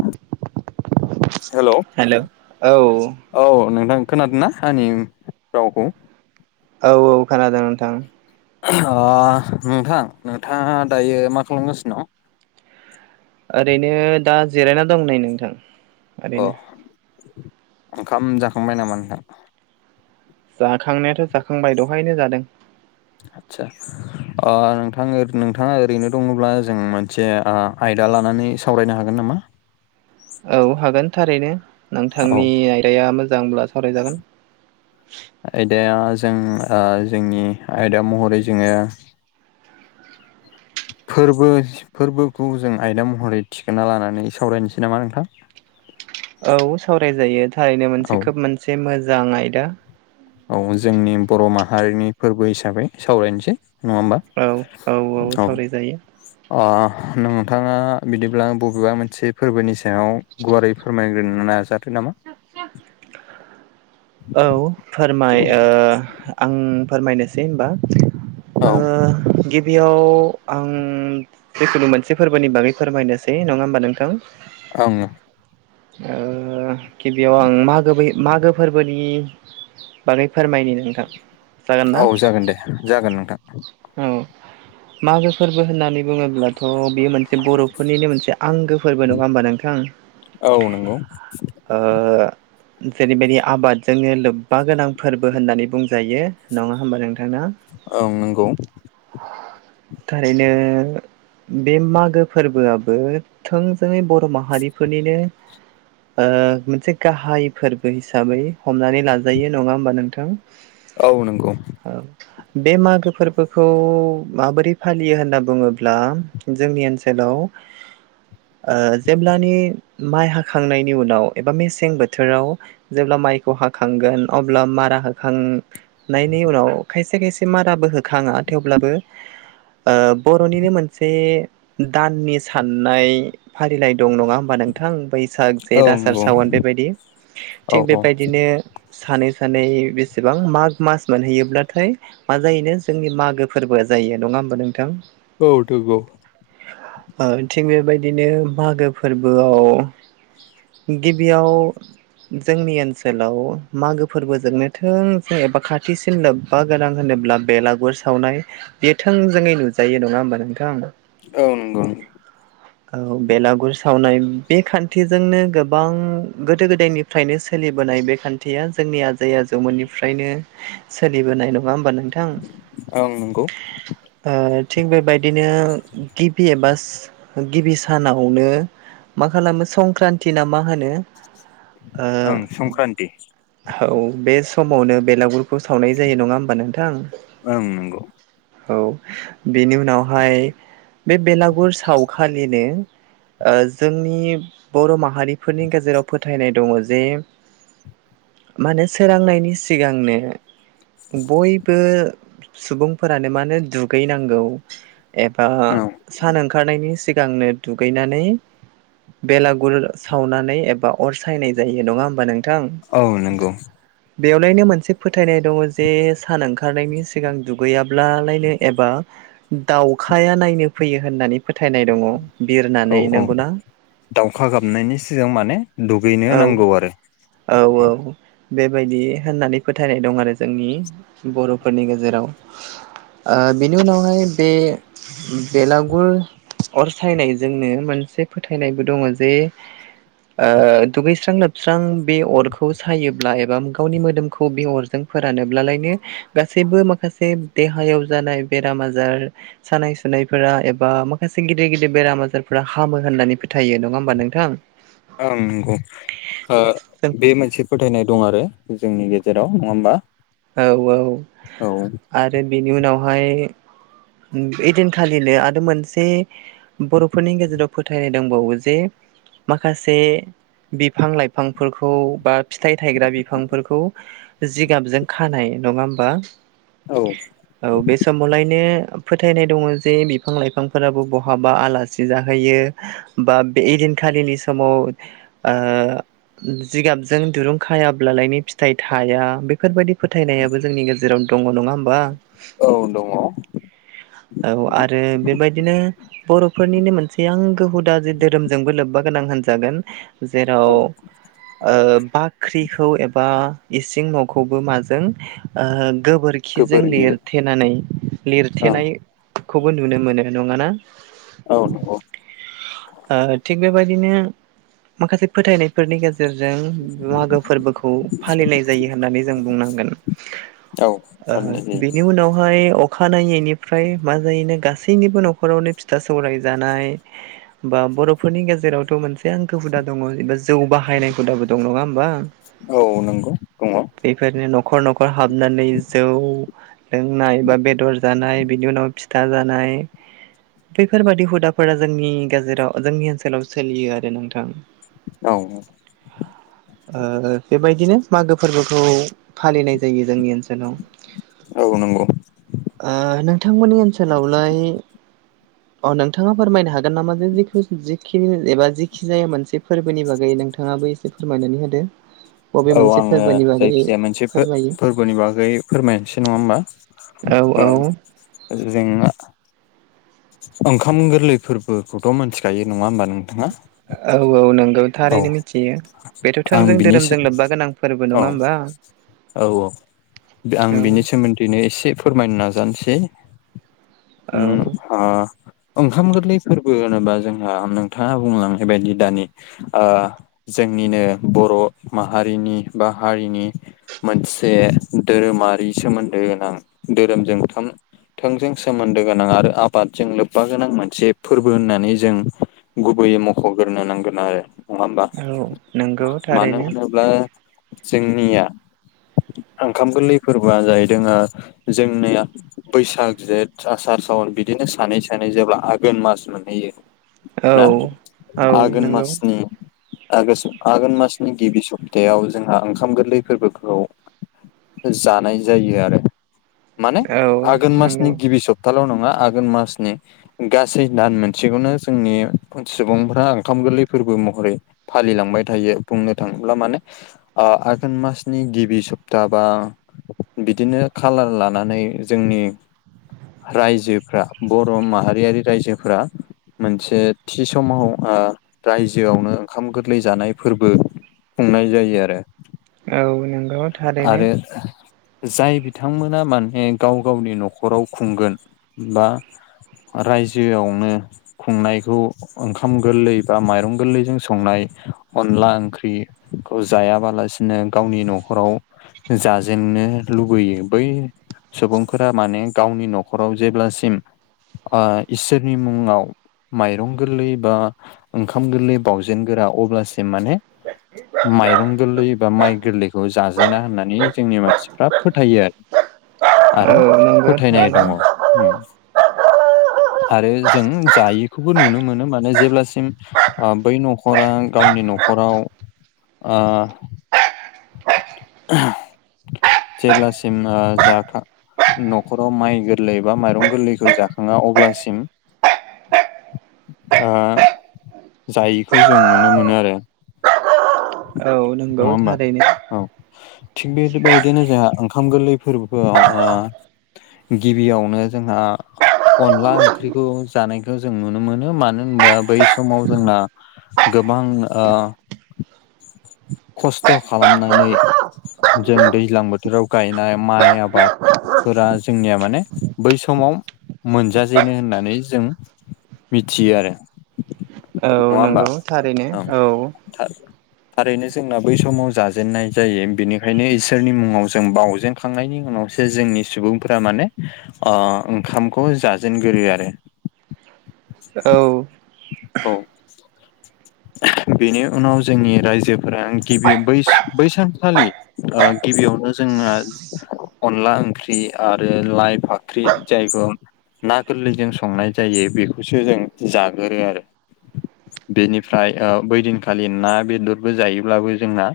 आ हेल' औ। औ नोंथां खोनादों ना आंनि रावखौ? औ औ खोनादों नोंथां। ओ नोंथां, नोंथाङा दायो मा खालामगासिनो दं? ओरैनो दा जिरायना दं नै नोंथां अ ओरैनो। ओंखाम जाखांबाय नामा नोंथाङा? जाखांनायाथ' जाखांबाय दहायनो जादों। आतसा! ओ नोंथां, नोंथाङा ओरैनो दङब्ला जों मोनसे आयदा लानानै सावरायनो हागोन नामा? औ हागोन थारैनो, औ नोंथांनि आयदाया मोजांब्ला सावरायजागोन। आयदाया जों ओ जोंनि आयदा महरै जोङो फोरबो फोरबोखौ जों आयदा महरै थिखोना लानानै सावरायनोसै नामा नोंथां? औ सावरायजायो थारैनो औ मोनसे खोब मोनसे मोजां आयदा। औ जोंनि बर' माहारिनि फोरबो हिसाबै सावरायनोसै नङा होमबा? औ औ औ सावरायजायो। ओ नोंथाङा बिदिब्ला बबेबा मोनसे फोरबोनि सायाव गुवारै फोरमायग्रोनो नाजा। [unintelligible] नामा औ। फोरमाय ओ आं फोरमायनोसै होमबा। ओ गिबि बेयाव आं जिखुनु मोनसे फोरबोनि बागै फोरमायनोसै, नङा होमबा नोंथां? ओं। ओ गिबियाव आं मागो मागो फोरबोनि बागै फोरमायनि नोंथां। जागोन ना? औ जागोन दे जागोन नोंथां। औ मागो फोरबो होननानै बुङोब्लाथ' बियो मोनसे बर'फोरनिनो मोनसे आंगो फोरबो नङा होमबा नोंथां? औ नंगौ। ओ जेरैबायदि आबादजोंनो लोब्बा गोनां फोरबो होननानै बुंजायो नङा होमबा नोंथां ना? ओं नंगौ। थारैनो बे मागो फोरबोआबो थोंजोङै बर' माहारिफोरनिनो ओ मोनसे गाहाय फोरबो हिसाबै हमनानै लाजायो नङा होमबा नोंथां? औ नंगौ। औ। बे मागो फोरबो खौ माबोरै फालियो होनना बुङोब्ला जोंनि ओनसोलाव ओ जेब्लानि माइ हाखांनायनि उनाव एबा मेसें बोथोराव जेब्ला माइखौ हाखांगोन अब्ला मारा होखां नायनि उनाव खायसे खायसे माराबो होखाङा थेवब्लाबो ओ बर'निनो मोनसे दाननि साननाय फारिलाइ दं नङा होमबा नों थां बैसाग औ जेत आसार सावन बेबायदि थिग बेबायदिनो सानै सानै बेसेबां माग मास मोनहैयोब्लाथाय मा जायोनो जोंनि माग गो फोरबोआ जायो नङा होमबा नोंथां? औ द ग। ओ थिग बेबायदिनो मागो फोरबोआव गिबियाव जोंनि ओनसोलाव मागो फोरबोजोंनो थोंजों एबा खाथिसिन लोब बा गोनां होनोब्ला बेलागुर सावनाय बे थोंजोङै नुजायो नङा होमबा नोंथां? औ नंगौ। औ बेलागुर सावनाय बे खान्थिजोंनो गोबां गोदो गोदायनि फ्रायनो सोलिबोनाय बे खान्थिया जोंनि आजै आजौमोननिफ्रायनो सोलिबोनाय नङा होमबा नों नोंथां? ओं नंगौ। ओ थिग बेबायदिनो गिबि एबास गिबि सानावनो मा खालामो संक्रान्ति ना मा होनो ओ ओं संक्रान्ति औ बे समावनो बेलागुरखौ सावनाय जायो नङा होमबा नोंथां? ओं नंगौ। औ बेनि उनावहाय बे बेलाग गुर सावखालिनो ओ जोंनि बर' मा माहारिफोरनि गेजेराव फोथायनाय दङ जे माने सोरांनायनि सिगांनो बयबो सुबुंफोरानो मानो दुगैनांगौ एबा औ सान ओंखारनायनि सिगांनो दुगैनानै बेलागुर सावनानै एबा अर सायनाय जायो नङा होमबा नोंथां? औ नंगौ। बेयावलायनो मोनसे फोथायनाय दङ जे सान ओंखारनायनि सिगां दुगैयाब्लालायनो एबा दाउखाया नायनो फैयो होननानै फोथायनाय दङ। औ बिरनानै औ नंगौना दाउखा गाबनायनि सिगां माने दुगैनो औ नांगौ आरो। औ औ बेबायदि होननानै फोथायनाय दं आरो जोंनि बर'फोरनि गेजेराव ओ बिनि उनावहाय बे बेलागुर अरसायनायजोंनो मोनसे फोथायनायबो दङ जे ओ दुगैस्रां लोबस्रां बे अरखौ सायोब्ला एबा गावनि मोदोमखौ बे अरजों फोरानोब्लालायनो गासैबो माखासे देहायाव जानाय बेराम आजार सानाय सुनायफोरा एबा माखासे गिदिर गिदिर बेराम आजारफोरा हामो होननानै फोथायो नङा होमबा नोंथां? ओं नंगौ ओ जों बे मोनसे फोथायनाय दं आरो जोंनि गे जेराव नङा होमबा? औ औ औ आरो बेनि उनावहाय ओइदिनखालिनो आरो मोनसे बर'फोरनि गेजेराव फोथायनाय दंबावो जे माखासे बिफां लाइफांफोरखौ बा फिथाइ थायग्रा बिफांफोरखौ जि गाबजों। खानाय नङा होमबा। औ औ बे समावलायनो फोथायनाय दङ जे बिफां-लाइफांफोराबो बहाबा आला सि जाहैयो बा बे इदिनखालिनि समाव ओ जिगाबजों दिरुं खायाब्लालायनि फिथाइ थाया बेफोरबायदि फोथायनायाबो जोंनि गेजेराव दङ नङा होमबा औ दङ। औ आरो बेबायदिनो बर'फोरनिनो मोनसे आंगो हुदा जे धोरोमजोंबो लोब्बा गोनां होनजागोन। जेराव ओ बाख्रिखौ एबा इसिं न'खौबो माजों ओ गोबोर खिजों गोबोरखि लिरथेनानै ओं लिरथेनायखौबो नुनो मोनो नङा ना। औ नोंगौ ओ थिग बेबायदिनो माखासे फोथायनाय फोरनि गेजेरजों मागो फोरबोखौ फालिनाय जायो होननानै जों बुंनांगोन। [inaudible] ओ फालिनाय जायो। बेनि उनावहाय अखा नायैनायनि फ्राय मा जायैनो गासैनिबो न'खरावनो फिथा सौराय जानाय बा बर'फोरनि गेजेरावथ' मोनसे आंखो हुदा दङ एबा जौ बाहायनाय हुदाबो दं नङा होमबा औ नंगौ दङ। बेफोरनो न'खर न'खर हाबनानै जौ लोंनाय बा बेदर जानाय। बिनि उनाव फिथा जानाय। बेैफोरबादि हुदाफोरा जोंनि गेजेराव जोंनि ओनसोलाव सोलियो आरो नोंथां। औ। ओ बेबायदिनो मागो फोरबोखौ फालिनाय जायो जोंनि ओनसो लाव औ नंगौ ओनोंथांमोननि ओनसोलावलाय [inaudible] अ नोंथाङा फोरमायनो हागोन नामा जे जिखिनि एबा जिखि जाया मोनसे फोरबोनि बागै नोंथाङा बै एसे फोरमायनानै होदो। बबे औ मोनसे आङो फोरबोनि बागै जायखिजाया मोनसे फोरमायो फो-फोरबोनि बागै फोरमायनोसै नङा होमबा। औ औ जेंना ओंखाम गोरलै फोरबोखौथ' मोनथिखायो नङा होमबा नोंथाङा। औ औ नोंगौ औ थारैनो मिथियो। बेथ' आं थोंजों बिनिसो धोरोमजों लोब्बा गोनां फोरबो औ नङा होमबा। औ औ आं औ बिनि सोमोन्दैनो एसे फोरमायनो नाजानोसै। उम औ। ओ ओंखाम गोरलै फोरबो होनोबा जोंहा नोंथाङा बुंलांनाय बायदि दानि ओ जोंनिनो बर' माहारिनि बा हारिनि मोनसे धोरोमारि सोमोन्दो गोनां धोरोमजों थाम थोंजों सोमोन्दो गोनां आरो आ आबादजों लोब्बा गोनां मोनसे फोरबो होननानै जों गुबैयै मख'ग्रोनो नांगोन आरो नङा हबा औ नंगौ मानो थारैनो होनोब्ला जोंनिया ओंखाम गोरलै फोरबोआ जाहैदों जोंनिया बैसाग जेठ आसार सावर बिदिनो सानै सानै जेब्ला आघोन मास मोनहैयो। औ ना औ आघोन नंगौ मासनि आगोष्ट आघोन मासनि गिबि सप्तायाव जोंहा ओंखाम गोरलै फोर्बोखौ जानाय जायो आरो माने औ आघोन नंगौ मासनि गिबि सप्ताल' नङा आ घोन मासनि गासै दान मोनसेखौनो जोंनि सुबुंफोरा ओंखाम गोरलै फोरबो महरै फालिलांबाय थायो बुंनो थाङोब्ला माने ओ आघोन मासनि गिबि सप्ता बा बिदिनो खालार लानानै जोंनि रायजो फ्रा बर' माहारियारि रायजोफोरा मोनसे थि समाव ओ रायजोआवनो ओंखाम गोरलै जानाय फोर्बो खुंनाय जायो आरो। औ नंगौ। थारैनो आरो जाय बिथांमोना माने गाव गावनि न'खराव खुंगोन बा रायजोआवनो खुंनायखौ ओंखाम गोरलै बा माइरं गोरलैजों संनाय अनला ओंख्रि खौ जायाबालासिनो गावनि न'खराव जाजेननो लुबैयो बै सुबुंफोरा माने गावनि न'खराव जेब्लासिम ओ इसोरनि मुङाव माइरं गोरलै बा ओंखाम गोरलै बाउजेन गोरा अब्लासिम माने माइरं गोरलै एबा माइ गोरलैखौ जा जेना होननानै जोंनि मानसिफ्रा फोथायो आरो आरो औ नंगौ फोथायनाय थारैनो दङ। उम आरो जों जायैखौबो नुनो मोनो माने जेब्लासिम ओ बै न'खरा गावनि न'खराव ओ जेब्लासिम ओ जाथार न'खराव माइ गोरलै बा माइरं गोरलैखौ जाखाङा अब्लासिम ओ जायिखौ जों नुनो मोनो आरो। औ नङा नंगौ होनबा? थारैनो औ थिग बेबायदिनो जोंहा ओंखाम गोरलै फोर्बोआव ओ गिबियावनो जोंहा अनला ओंख्रिखौ जानायखौ जों नुनो मोनो मानो होनबा बै समाव जोंना गोबां ओ खस्थ' खालामनानै जों दैज्लां बोथोराव गायनाय माइ आबाद फोरा जोंनिया माने बै समाव मोनजाजेनो होननानै जों मिथियो आरो। औ। नङा होमबा नंगौ थारैनो औ था थारैनो जोंना बै समाव जाजेननाय जायो बेनिखायनो इसोरनि मुङाव जों बावजेन खांनायनि उनावसो जोंनि सुबुंफोरा माने ओ ओंखामखौ जाजेनगोरो आरो। औ [inaudible] औ बेनि उनाव जोंनि रायजोफोरा गिबि बै बै सानखालि ओ गिबियावनो जोंना अनला ओंख्रि आरो लाइ फाख्रि जायग ना गोरलैजों संनाय जायो बेखौसो जों जागोरो आरो बेनिफ्राय ओ बैदिनखालि ना बेदरबो जायोब्लाबो जोंना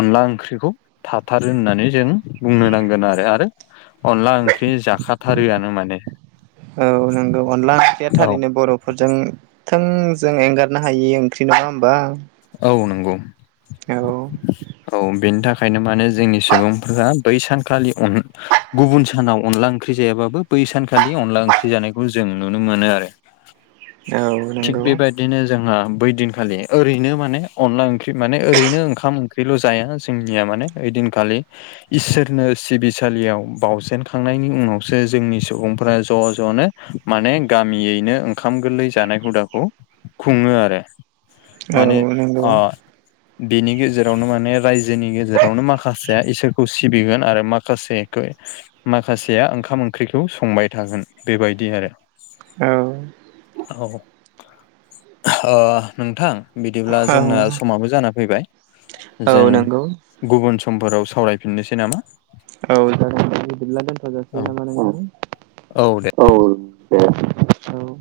अनला ओंख्रिखौ थाथारो होननानै जों बुंनो नांगोन आरो आरो अनला ओंख्रि जाखाथारोआनो माने। औ नंगौ अनदला ओंख्रिया औ थारैनो बर' फोरजों थोंजों एंगारनो हायि ओंख्रि नङा होमबा। औ नंगौ औ औ बेनि थाखायनो माने जोंनि सुबुंफोरा बै सानखालि अन गुबुन सानाव अनला ओंख्रि जायाबाबो बै सानखालि अनला ओंख्रि जानायखौ जों नुनो मोनो आरो। औ थिग नंगौ बेबादिनो जोङो बै दिनखालि ओरै नो माने अनला ओंख्रि माने ओरैनो ओंखाम ओंख्रिल' जाया जोंनिया माने ओइदिनखालि इसोरनो सिबिसालियाव बावजेनखांनायनि उनावसो जोंनि सुबुंफोरा ज' जनो माने गामियैनो ओंखाम गोरलै जानाय हुदाखौ खुङो आरो। औ माने नंगौ अ बेनि गेजेरावनो माने रायजोनि गेजेरावनो माखासेया इसोरखौ सिबिगोन आरो माखासेखो माखासेया ओंखाम ओंख्रिखौ संबाय थागोन बेबायदि आरो औ औ अ नोंथां बिदिब्ला औ जोंना समाबो जाना फैबाय औ जों नंगौ गुबुन समफोराव सावरायफिननोसै नामा औ जागोन। बिदिब्ला दोनथ' औ जासिगोन नामा औ दे। नोंथां औ दे औ